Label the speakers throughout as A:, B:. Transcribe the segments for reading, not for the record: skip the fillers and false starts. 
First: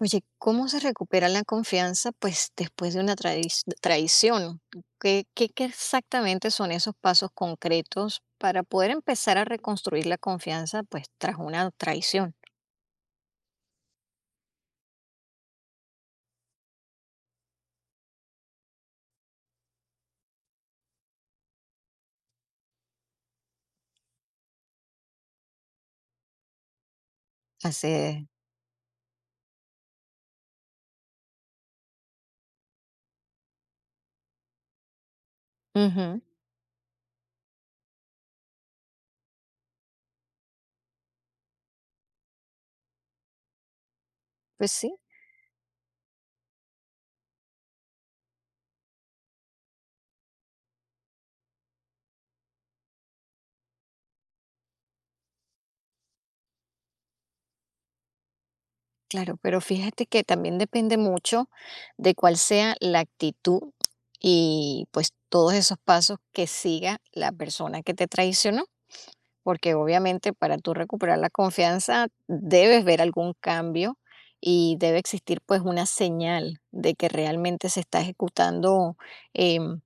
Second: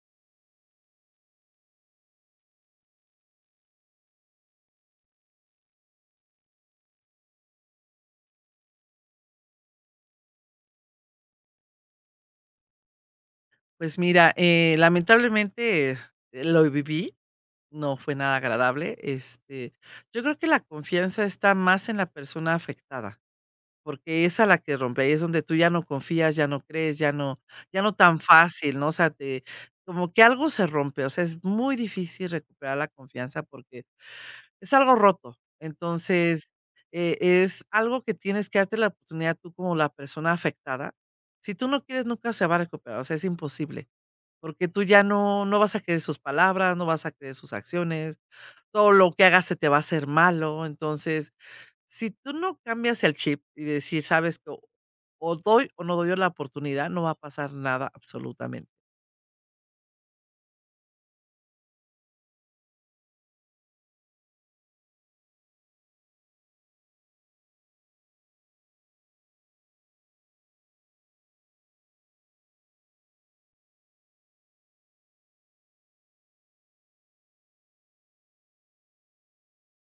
A: Oye, ¿cómo se recupera la confianza, pues, después de una traición? ¿Qué exactamente son esos pasos concretos para poder empezar a reconstruir la confianza, pues, tras una traición?
B: Pues mira, lamentablemente lo viví, no fue nada agradable. Yo creo que la confianza está más en la persona afectada, porque es a la que rompe, ahí es donde tú ya no confías, ya no crees, ya no tan
A: Hace,
B: fácil, ¿no? Como que algo se rompe, o sea, es muy difícil recuperar la confianza porque es algo roto.
A: Ujú.
B: Entonces, es algo que tienes que darte la oportunidad tú como la persona afectada. Si tú no quieres, nunca se va a recuperar, o sea, es imposible. Porque
A: Pues
B: tú
A: sí,
B: ya no vas a creer sus palabras, no vas a creer sus acciones, todo lo que hagas se te va a hacer malo. Entonces, si tú no cambias el chip y decir: "Sabes que o doy o no doy la oportunidad", no va a pasar nada absolutamente.
A: claro, pero fíjate que también depende mucho de cuál sea la actitud y pues todos esos pasos que siga la persona que te traicionó. Porque obviamente para tú recuperar la confianza debes ver algún cambio y debe existir pues una señal de que realmente se está ejecutando em,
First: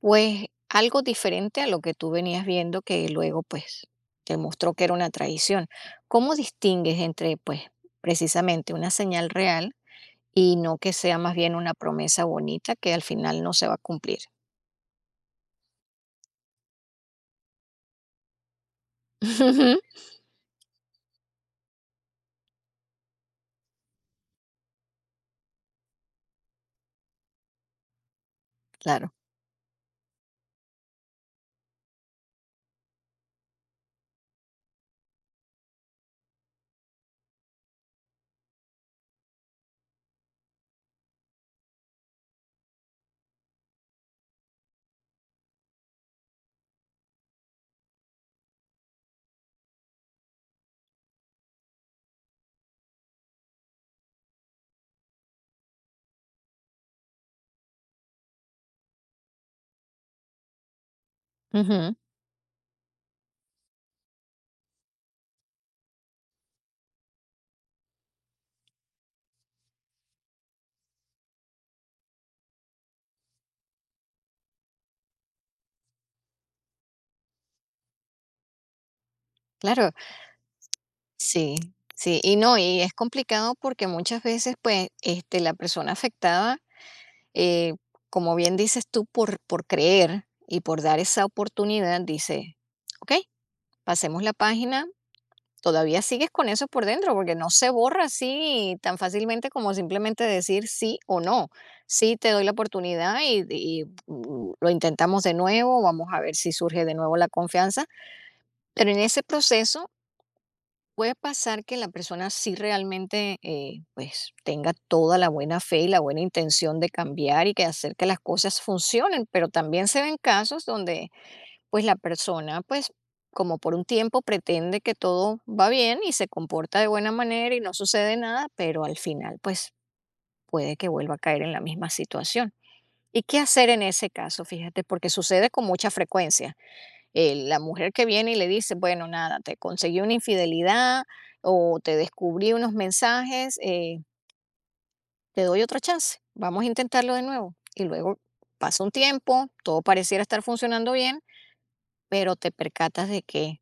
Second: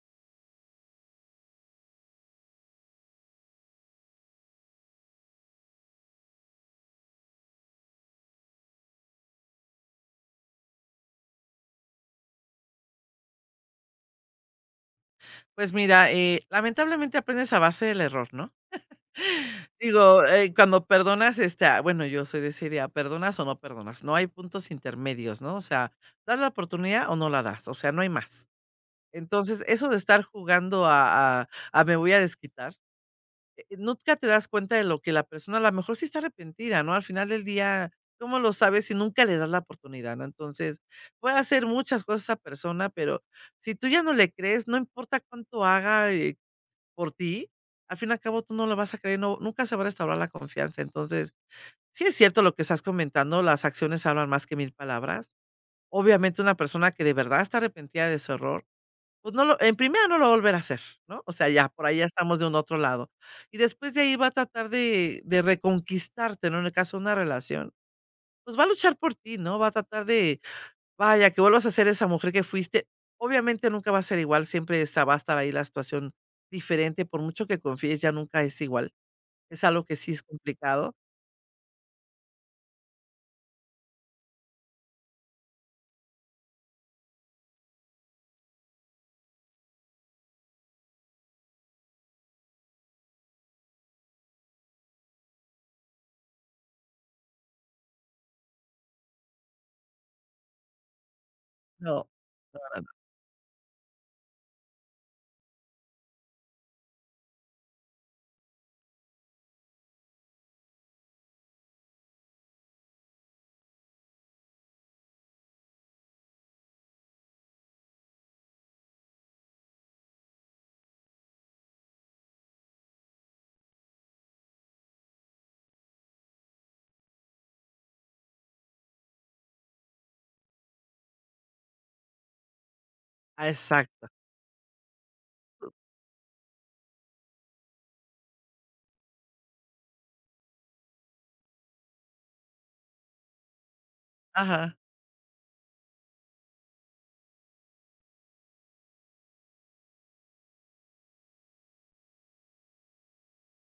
A: pues algo diferente a lo que tú venías viendo que luego pues te mostró que era una traición. ¿Cómo distingues entre pues precisamente una señal real y no que sea más bien una promesa bonita que al final no se va a cumplir?
B: Pues mira, lamentablemente aprendes a base del error, ¿no? Digo, cuando perdonas, bueno, yo soy de esa idea, perdonas o no perdonas, no hay puntos intermedios, ¿no? O sea, ¿das la oportunidad o no la das? O sea, no hay más.
A: Claro.
B: Entonces, eso de estar jugando a me voy a desquitar, nunca te das cuenta de lo que la persona a lo mejor sí está arrepentida, ¿no? Al final del día, ¿cómo lo sabes si nunca le das la oportunidad, no? Entonces, puede hacer muchas cosas esa persona, pero si tú ya no le crees, no importa cuánto haga, por ti, al fin y al cabo tú no lo vas a creer, nunca se va a restaurar la confianza. Entonces, sí es cierto lo que estás comentando, las acciones hablan más que 1000 palabras. Obviamente, una persona que de verdad está arrepentida de su error pues no lo en primera no lo va a volver a hacer, ¿no? O sea, ya por
A: Ujú.
B: ahí ya estamos de un otro lado. Y después de ahí va a tratar de reconquistarte, ¿no? En el caso de una relación, pues va a luchar por ti, ¿no? Va a tratar de, vaya, que vuelvas a ser esa mujer que fuiste. Obviamente nunca va a ser igual, siempre está va a estar ahí la situación diferente, por mucho que confíes, ya nunca es igual. Es algo
A: Claro.
B: que sí es complicado.
A: Sí, sí, y no, y es complicado porque muchas veces, pues, este, la persona afectada, eh, como bien dices tú, por creer y por dar esa oportunidad, dice, ok, pasemos la página, todavía sigues con eso por dentro, porque no se borra así tan fácilmente como simplemente decir sí o no.
B: No,
A: Sí, te doy la oportunidad y lo intentamos de nuevo, vamos a ver si surge de nuevo la confianza, pero en ese proceso puede pasar que la persona sí realmente, pues, tenga toda la buena fe y la buena intención de cambiar y que hacer que las cosas funcionen, pero también se ven casos donde, pues, la persona, pues, como por un tiempo pretende que todo va bien y se comporta de buena manera y no sucede nada, pero al final, pues, puede que vuelva a caer en la misma situación. ¿Y qué
B: ah,
A: hacer en
B: exacto.
A: ese caso? Fíjate, porque sucede con mucha frecuencia la mujer que viene y le dice, bueno, nada, te conseguí una infidelidad o te descubrí unos mensajes,
B: Ajá.
A: te doy otra chance, vamos a intentarlo de nuevo. Y luego pasa un tiempo, todo pareciera estar funcionando bien, pero te percatas de que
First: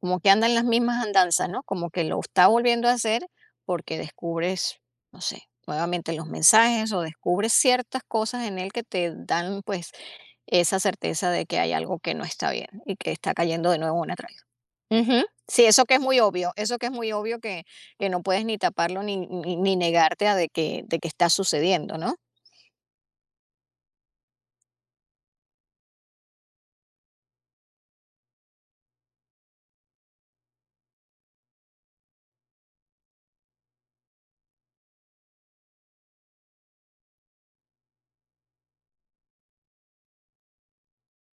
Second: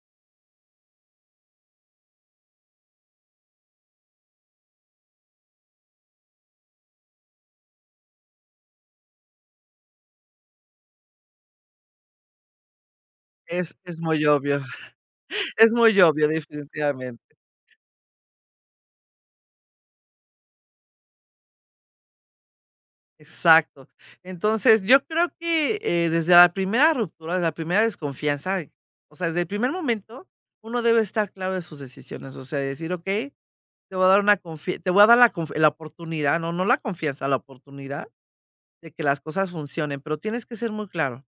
A: como que andan las mismas andanzas, ¿no? Como que lo está volviendo a hacer porque descubres, no sé, nuevamente los mensajes o descubres ciertas cosas en él que te dan pues esa certeza de que hay algo que no está bien y que está cayendo
B: Es
A: de nuevo
B: es
A: en una
B: muy
A: traición.
B: obvio,
A: Ujú. Sí,
B: es
A: eso que
B: muy
A: es muy
B: obvio,
A: obvio, eso que es muy
B: definitivamente.
A: obvio que no puedes ni taparlo ni negarte a de que está sucediendo, ¿no?
B: Exacto. Entonces, yo creo que, desde la primera ruptura, desde la primera desconfianza, o sea, desde el primer momento, uno debe estar claro de sus decisiones, o sea, decir: "Okey, te voy a dar la oportunidad", no la confianza, la oportunidad de que las cosas funcionen, pero tienes que ser muy claro.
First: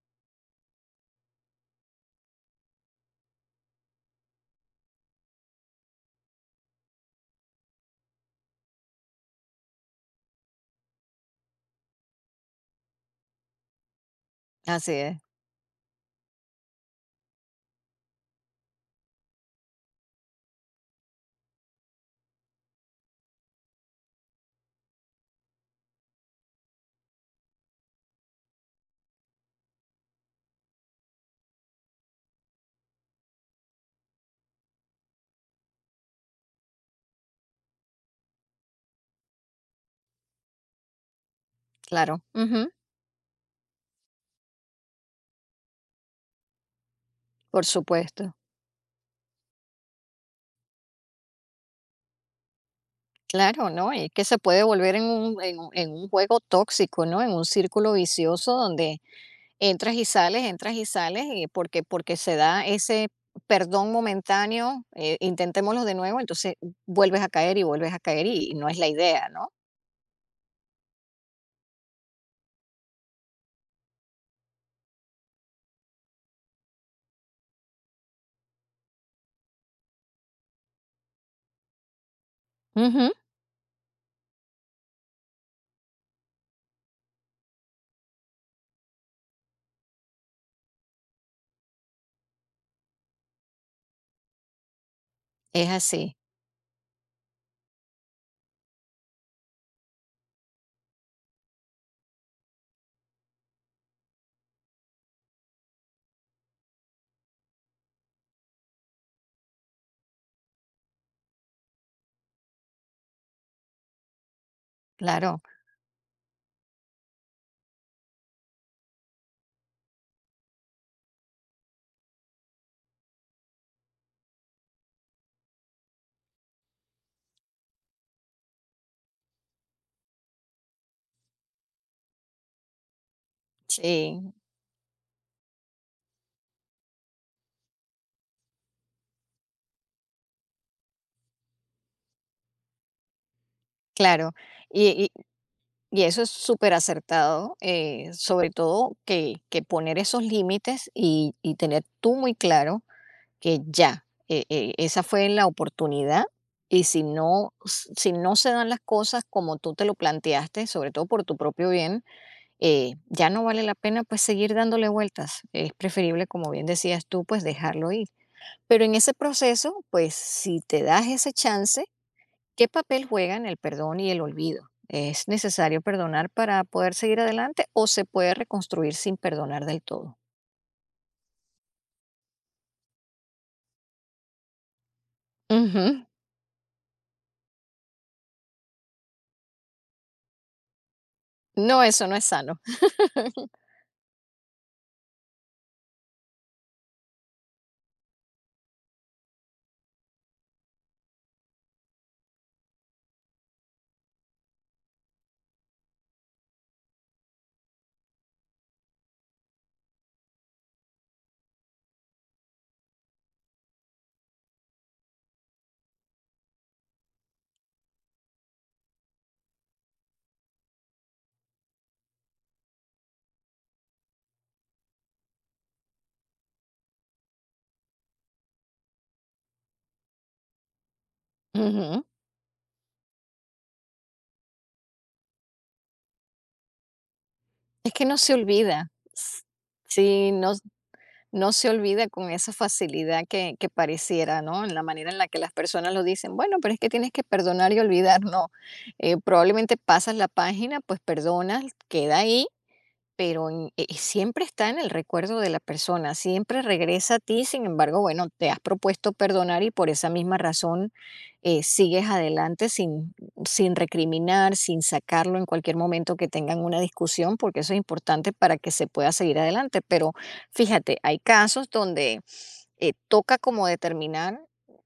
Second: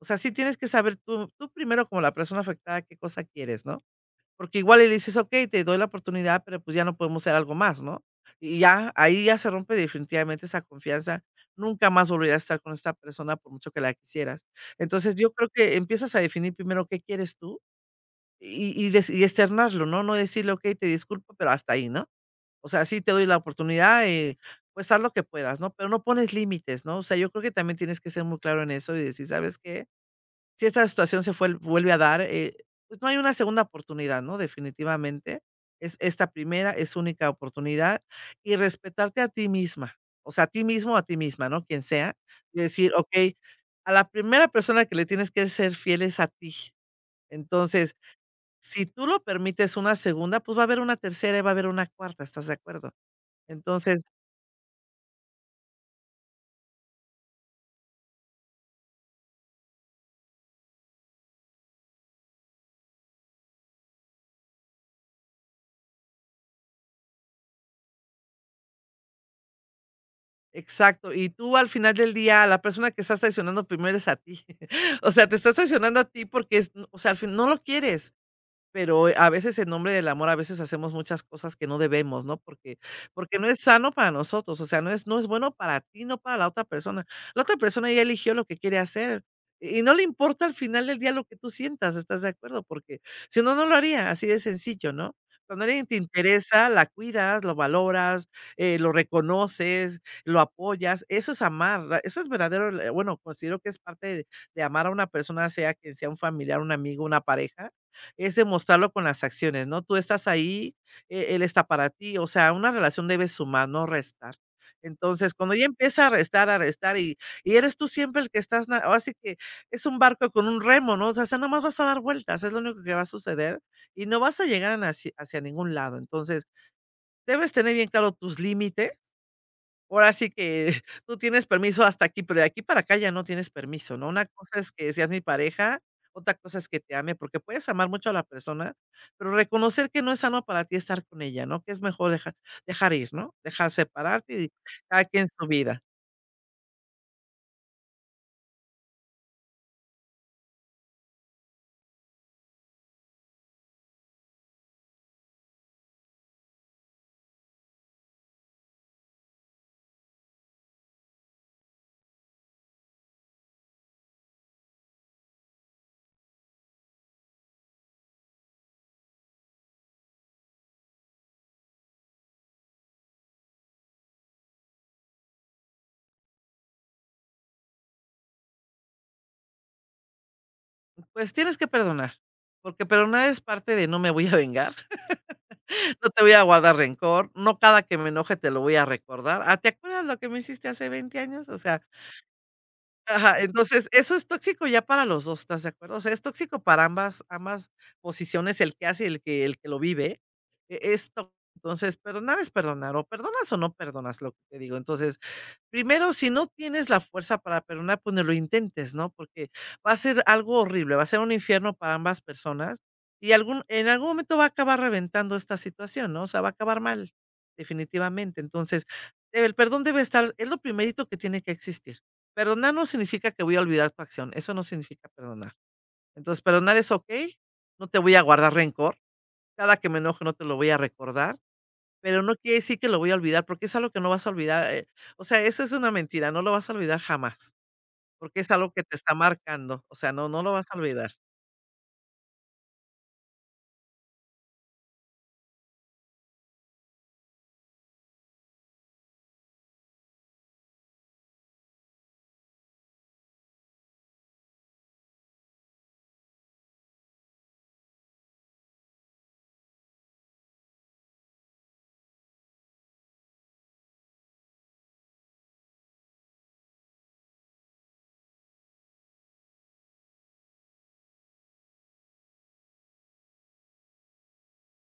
B: O sea, sí tienes que saber tú primero como la persona afectada qué cosa quieres, ¿no? Porque igual y le dices: "Okey, te doy la oportunidad, pero, pues, ya no podemos hacer algo más", ¿no? Y ya, ahí ya se rompe definitivamente esa confianza. Nunca más volverías a estar con esta persona por mucho que la quisieras.
A: Así
B: Entonces,
A: es,
B: yo creo que empiezas a definir primero qué quieres tú y externarlo, ¿no? No decirle: "Okey, te disculpo, pero hasta ahí", ¿no? O sea, sí te doy la oportunidad, pues, haz lo que puedas, ¿no? Pero no pones límites, ¿no? O sea, yo creo que también tienes que ser muy claro en eso y decir: "¿Sabes qué? Si esta situación se fue vuelve a dar, pues, no hay una segunda oportunidad, ¿no? Definitivamente, es esta primera, es única oportunidad, y respetarte a ti misma, o sea, a ti mismo o a ti misma, ¿no? Quien sea,
A: claro.
B: y
A: Ujú,
B: decir: "Okey, a la primera persona que le tienes que ser fiel es a ti".
A: por
B: Entonces,
A: supuesto.
B: si tú lo permites una segunda, pues, va a haber una tercera y va a haber una cuarta, ¿estás de acuerdo?
A: Claro, ¿no?
B: Entonces
A: Y que se puede volver en un juego tóxico, ¿no? En un círculo vicioso donde entras y sales, y porque se da ese perdón momentáneo, intentémoslo de nuevo, entonces vuelves a caer y vuelves a caer y no es la idea, ¿no?
B: exacto, y tú al final del día, a la persona que estás traicionando primero es a ti. O sea, te estás traicionando a ti porque es, o sea, al fin no lo quieres. Pero a veces en nombre del amor, a veces hacemos muchas cosas que no debemos, ¿no?
A: Ujú,
B: Porque no es sano para nosotros, o sea, no es bueno para ti, no para la otra persona. La otra persona ya eligió lo que quiere hacer y no le importa al final del día lo que tú sientas, ¿estás de acuerdo? Porque si no, no lo haría, así de sencillo, ¿no? Cuando
A: es
B: alguien te
A: así,
B: interesa, la cuidas, lo valoras, lo reconoces, lo apoyas, eso es amar, la eso es verdadero, bueno, considero que es parte de amar a una persona, sea quien sea un familiar, un amigo, una pareja. Es demostrarlo con las acciones, ¿no? Tú estás ahí, e él está para ti, o sea, una relación debe sumar, no restar. Entonces,
A: claro.
B: cuando ya empieza a restar, y eres tú siempre el que estás na ahora sí que es un barco con un remo, ¿no? O sea, nada más vas a dar vueltas, es lo único que va a suceder y no vas a llegar a naci hacia ningún lado. Entonces, debes tener bien claro tus límites. Ahora sí que tú tienes permiso hasta aquí, pero de aquí para acá ya no tienes permiso, ¿no? Una
A: Sí.
B: cosa es que seas mi pareja, otra cosa es que te ame, porque puedes amar mucho a la persona, pero reconocer que no es sano para ti estar con ella, ¿no? Que es mejor dejar ir, ¿no? Dejar
A: Claro,
B: separarte y
A: y
B: cada
A: y
B: quien su vida.
A: y eso es superacertado, sobre todo que poner esos límites y tener tú muy claro que ya, esa fue la oportunidad, y si no se dan las cosas como tú te lo planteaste, sobre todo por tu propio bien, ya no vale la pena, pues, seguir dándole vueltas. Es preferible, como bien decías tú, pues, dejarlo ir. Pero en ese proceso, pues, si te das ese chance, ¿qué papel juegan el perdón y el olvido? ¿Es necesario perdonar para poder seguir adelante o se puede reconstruir sin perdonar del todo?
B: Pues tienes que perdonar, porque perdonar es parte de no me voy a vengar,
A: Ujú.
B: no te voy a guardar rencor, no cada que me enoje te lo voy a recordar. Ah, ¿te acuerdas lo que me hiciste hace 20 años? O
A: No,
B: sea,
A: eso no es sano.
B: ajá, entonces, eso es tóxico ya para los dos, ¿estás de acuerdo? O sea, es tóxico para ambas posiciones, el que hace y el que lo vive. E es tó Entonces, perdonar es perdonar, o perdonas o no perdonas, lo que te digo. Entonces, primero, si no tienes la fuerza para perdonar, pues, ni lo intentes, ¿no? Porque va a ser algo horrible, va a ser un infierno para ambas personas, y algún momento va a acabar reventando esta situación, ¿no? O sea, va a acabar mal, definitivamente. Entonces, el perdón debe estar es lo primerito que tiene que existir. Perdonar no significa que voy a olvidar tu acción, eso no significa perdonar. Entonces, perdonar es okey, no te voy a guardar rencor, cada que me enoje no te lo voy a recordar,
A: Ujú.
B: pero no quiere decir que lo voy a olvidar, porque es algo que no vas a olvidar, o sea, eso es una mentira, no lo vas a olvidar jamás,
A: Es que no se
B: porque es algo que
A: olvida.
B: te está marcando, o sea, no,
A: Sí,
B: no
A: no,
B: lo vas a olvidar.
A: no se olvida con esa facilidad que pareciera, ¿no? En la manera en la que las personas lo dicen, bueno, pero es que tienes que perdonar y olvidar, no. Probablemente pasas la página, pues perdonas, queda ahí pero siempre está en el recuerdo de la persona, siempre regresa a ti, sin embargo, bueno, te has propuesto perdonar y por esa misma razón sigues adelante sin, sin recriminar, sin sacarlo en cualquier momento que tengan una discusión, porque eso es importante para que se pueda seguir adelante. Pero fíjate, hay casos donde toca como determinar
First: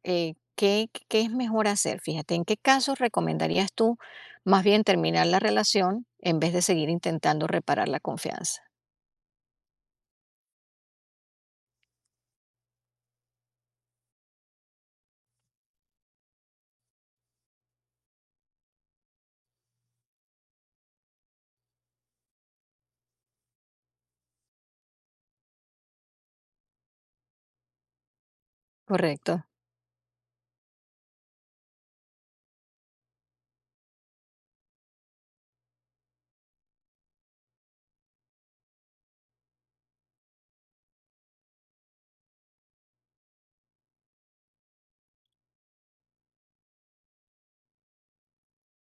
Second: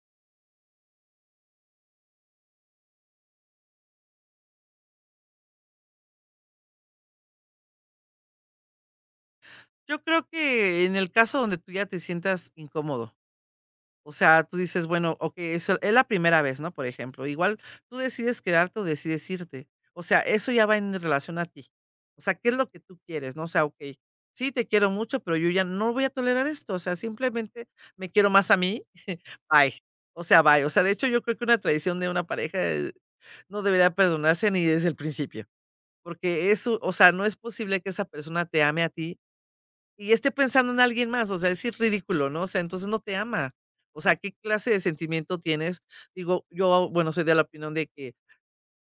A: qué es mejor hacer. Fíjate, ¿en qué casos recomendarías tú? Más bien terminar la relación en vez de seguir intentando reparar la confianza.
B: Yo creo que en el caso donde tú ya te sientas incómodo. O sea, tú dices, bueno, okey, es la primera vez, ¿no? Por ejemplo, igual tú decides quedarte o decides irte. O sea, eso ya va en relación a ti. O sea, ¿qué es lo que tú quieres, no? O sea, okey, sí, te quiero mucho, pero yo ya no voy a tolerar esto. O sea, simplemente me quiero más a mí,
A: Correcto,
B: bye. O sea, bye. O sea, de hecho, yo creo que una traición de una pareja, no debería perdonarse ni desde el principio, porque eso, o sea, no es posible que esa persona te ame a ti y esté pensando en alguien más, o sea, es ir ridículo, ¿no? O sea, entonces no te ama. O sea, ¿qué clase de sentimiento tienes? Digo, yo, bueno, soy de la opinión de que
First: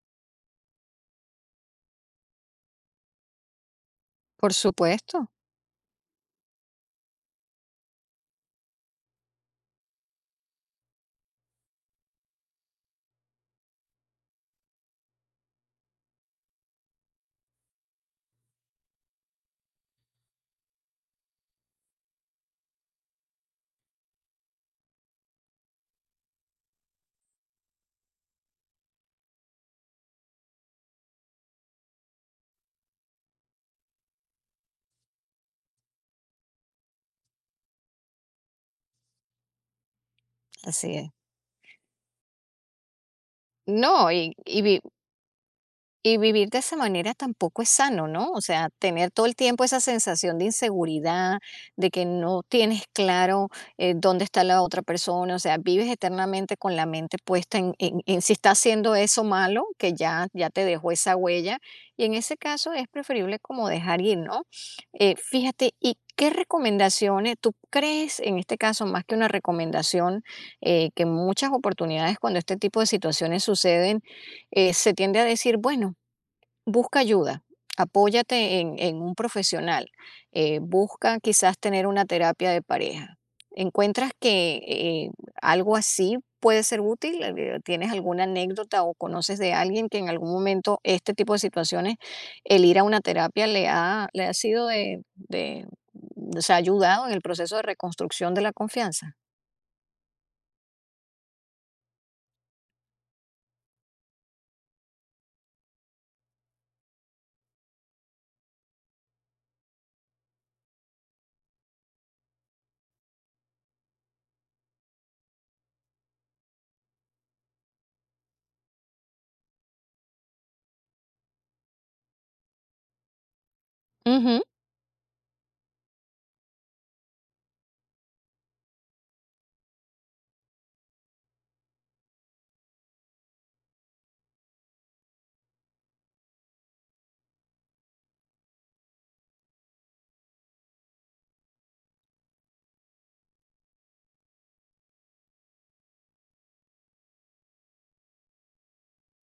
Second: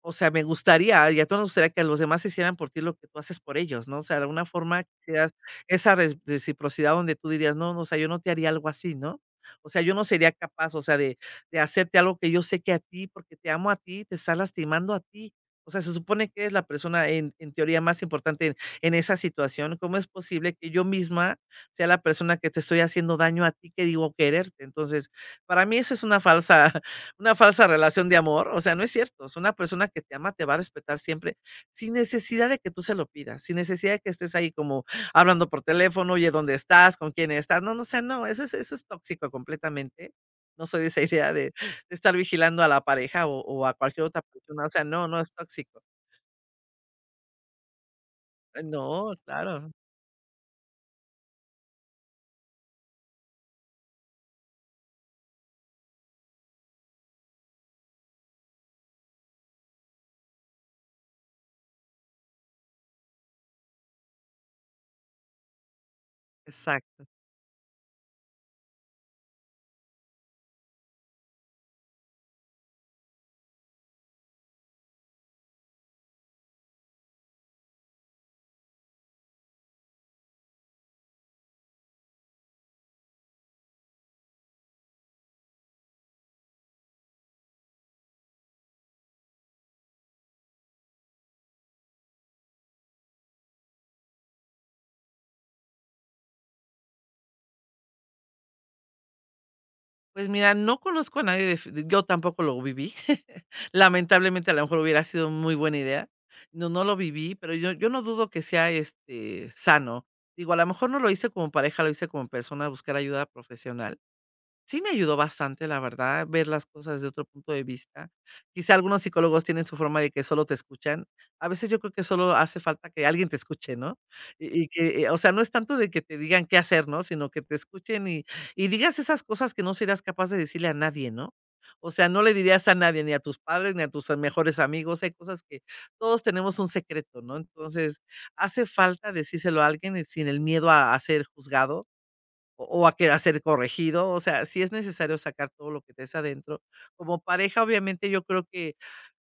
B: o sea, me gustaría, y a todos nos gustaría que los demás hicieran por ti lo que tú haces por ellos, ¿no? O sea, de alguna
A: por
B: forma
A: supuesto,
B: quisieras esa res reciprocidad donde tú dirías: "No, no, o sea, yo no te haría algo así", ¿no? O sea, yo no sería capaz, o sea, de hacerte algo que yo sé que a ti, porque te amo a ti, te está lastimando a ti. O sea, se supone que eres la persona en teoría más importante en esa situación, ¿cómo es posible que yo misma sea la persona que te estoy haciendo daño a ti que digo quererte? Entonces, para mí eso es una falsa relación de amor, o sea, no es cierto, es una persona que te ama, te va a respetar siempre, sin necesidad de que tú se lo pidas, sin necesidad de que estés ahí como hablando por teléfono, oye, ¿dónde estás? ¿Con quién estás? No, no, o sea, no, eso es tóxico completamente. No soy de
A: así
B: esa
A: es.
B: idea de estar vigilando a la pareja o a cualquier
A: No,
B: otra persona, o sea, no, no es tóxico.
A: y vivir de esa manera tampoco es sano, ¿no? O sea, tener
B: No,
A: todo el tiempo
B: claro,
A: esa sensación de inseguridad, de que no tienes claro dónde está la otra persona, o sea, vives eternamente con la mente puesta en, en si está haciendo eso malo, que ya, ya te dejó esa huella, y en ese caso es preferible como dejar ir, ¿no? Fíjate, ¿y qué
B: exacto.
A: recomendaciones tú crees, en este caso, más que una recomendación, que en muchas oportunidades cuando este tipo de situaciones suceden, se tiende a decir, bueno, busca ayuda, apóyate en un profesional, busca quizás tener una terapia de pareja. ¿Encuentras que algo así puede ser útil? ¿Tienes alguna anécdota o conoces de alguien que en algún momento este tipo de situaciones, el ir a una terapia le ha sido o sea, ha ayudado en el proceso de reconstrucción de la confianza?
B: Pues mira, no conozco a nadie, def yo tampoco lo viví. Lamentablemente, a lo mejor hubiera sido muy buena idea. No, no lo viví, pero yo no dudo que sea, sano. Digo, a lo mejor no lo hice como pareja, lo hice como persona, buscar ayuda profesional. Sí me ayudó bastante, la verdad, ver las cosas de otro punto de vista. Quizá algunos psicólogos tienen su forma de que solo te escuchan. A veces yo creo que solo hace falta que alguien te escuche, ¿no?
A: Ujú.
B: Y que, o sea, no es tanto de que te digan qué hacer, ¿no? Sino que te escuchen y digas esas cosas que no serías capaz de decirle a nadie, ¿no? O sea, no le dirías a nadie, ni a tus padres, ni a tus mejores amigos. Hay cosas que todos tenemos un secreto, ¿no? Entonces, hace falta decírselo a alguien sin el miedo a ser juzgado o a que a ser corregido, o sea, sí es necesario sacar todo lo que te es adentro. Como pareja, obviamente, yo creo que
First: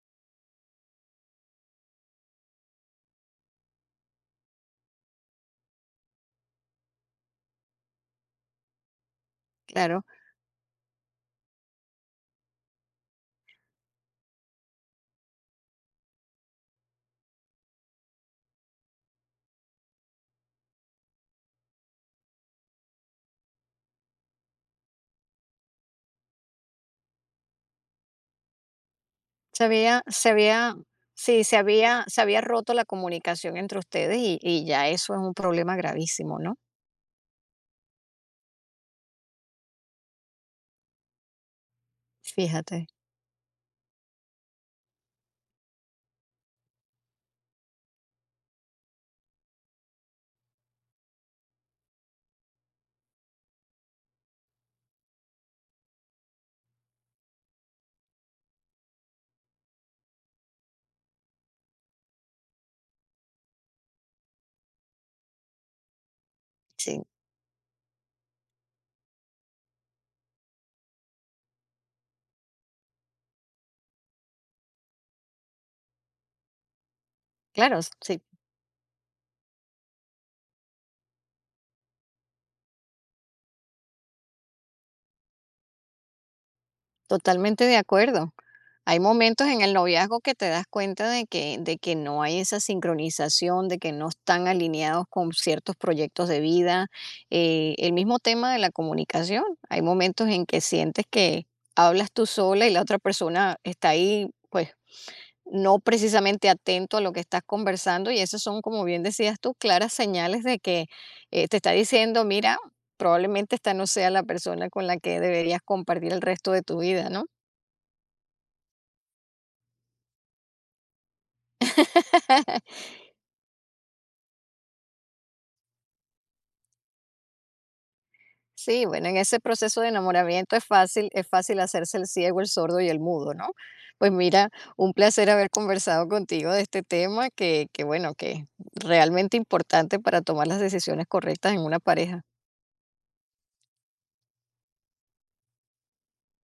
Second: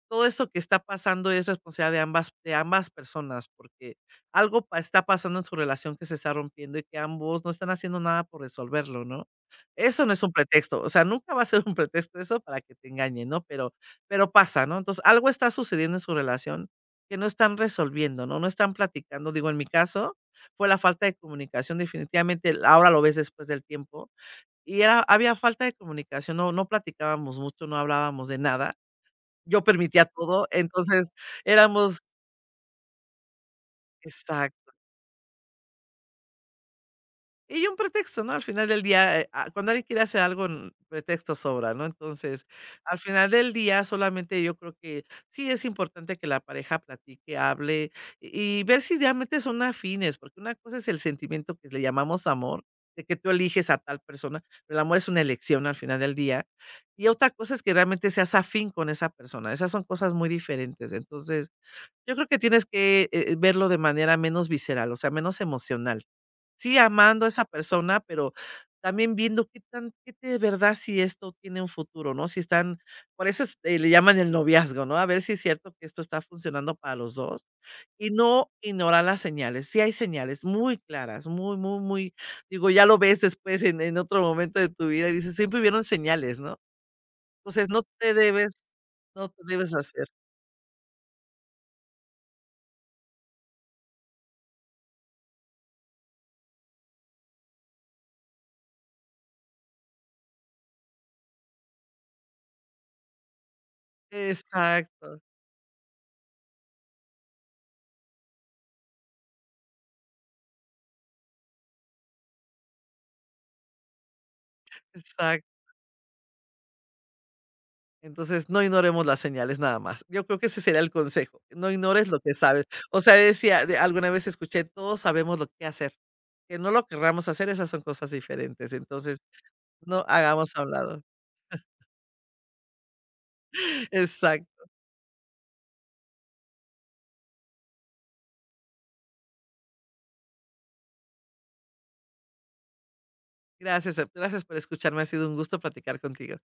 B: todo eso que está pasando es responsabilidad de ambas personas, porque algo pa está pasando en su relación que se está rompiendo y que ambos no están haciendo nada por resolverlo, ¿no?
A: Claro.
B: Eso no es un pretexto, o sea, nunca va a ser un pretexto eso para que te engañen, ¿no? Pero pasa, ¿no? Entonces, algo está sucediendo en su relación que no están resolviendo, ¿no? No están platicando, digo, en mi caso, fue la falta de comunicación, definitivamente, ahora lo ves después del tiempo, y era había falta de comunicación, no platicábamos mucho, no hablábamos de nada. Yo permitía
A: Se
B: todo,
A: había
B: entonces
A: Sí, se
B: éramos
A: había se había roto la comunicación entre ustedes y
B: exacto.
A: ya eso es un problema gravísimo, ¿no?
B: Y un pretexto, ¿no? Al final del día, cuando alguien quiere hacer algo, pretexto sobra, ¿no? Entonces,
A: Fíjate.
B: al final del día, solamente yo creo que sí es importante que la pareja platique, hable y ver si realmente son afines, porque una cosa es el sentimiento que le llamamos amor, de que tú eliges a tal persona, pero el amor es una elección al final del día, y otra cosa es que realmente seas afín con esa persona, esas son cosas muy diferentes. Entonces yo creo que tienes que, verlo de manera menos visceral, o sea, menos emocional. Sí,
A: Sí,
B: amando a esa persona, pero también viendo qué de verdad si esto tiene un futuro, ¿no? Si están Por eso es, le llaman el noviazgo, ¿no? A ver si es cierto que esto está funcionando para los 2
A: claro,
B: y
A: sí,
B: no ignorar las señales. Sí hay señales muy claras, muy, muy, muy, digo, ya lo ves después en otro momento de tu vida y dices: "Siempre hubieron señales", ¿no?
A: totalmente
B: Entonces,
A: de acuerdo. Hay
B: no te
A: momentos en el
B: debes hacer.
A: noviazgo que te das cuenta de que no hay esa sincronización, de que no están alineados con ciertos proyectos de vida. El mismo tema de la comunicación, hay momentos en que sientes que hablas tú sola y la otra persona está ahí, pues,
B: Exacto,
A: no precisamente atento a lo que estás conversando y esos son, como bien decías tú, claras señales de que te está diciendo, mira, probablemente esta no sea la persona con la que
B: exacto.
A: deberías compartir el resto de tu vida, ¿no?
B: Entonces, no ignoremos las señales nada más. Yo creo que ese sería el consejo, no ignores lo que sabes. O sea, decía, de alguna vez escuché, todos sabemos lo que hacer, que no lo querramos hacer, esas son cosas diferentes.
A: Sí, bueno, en
B: Entonces,
A: ese proceso de
B: no hagamos
A: enamoramiento
B: a un lado.
A: es fácil hacerse el ciego, el sordo y el mudo, ¿no? Pues mira,
B: Exacto.
A: un placer haber conversado contigo de este tema que bueno, que es realmente importante para tomar las decisiones correctas en una pareja.
B: Gracias, gracias por escucharme, ha sido un gusto platicar contigo.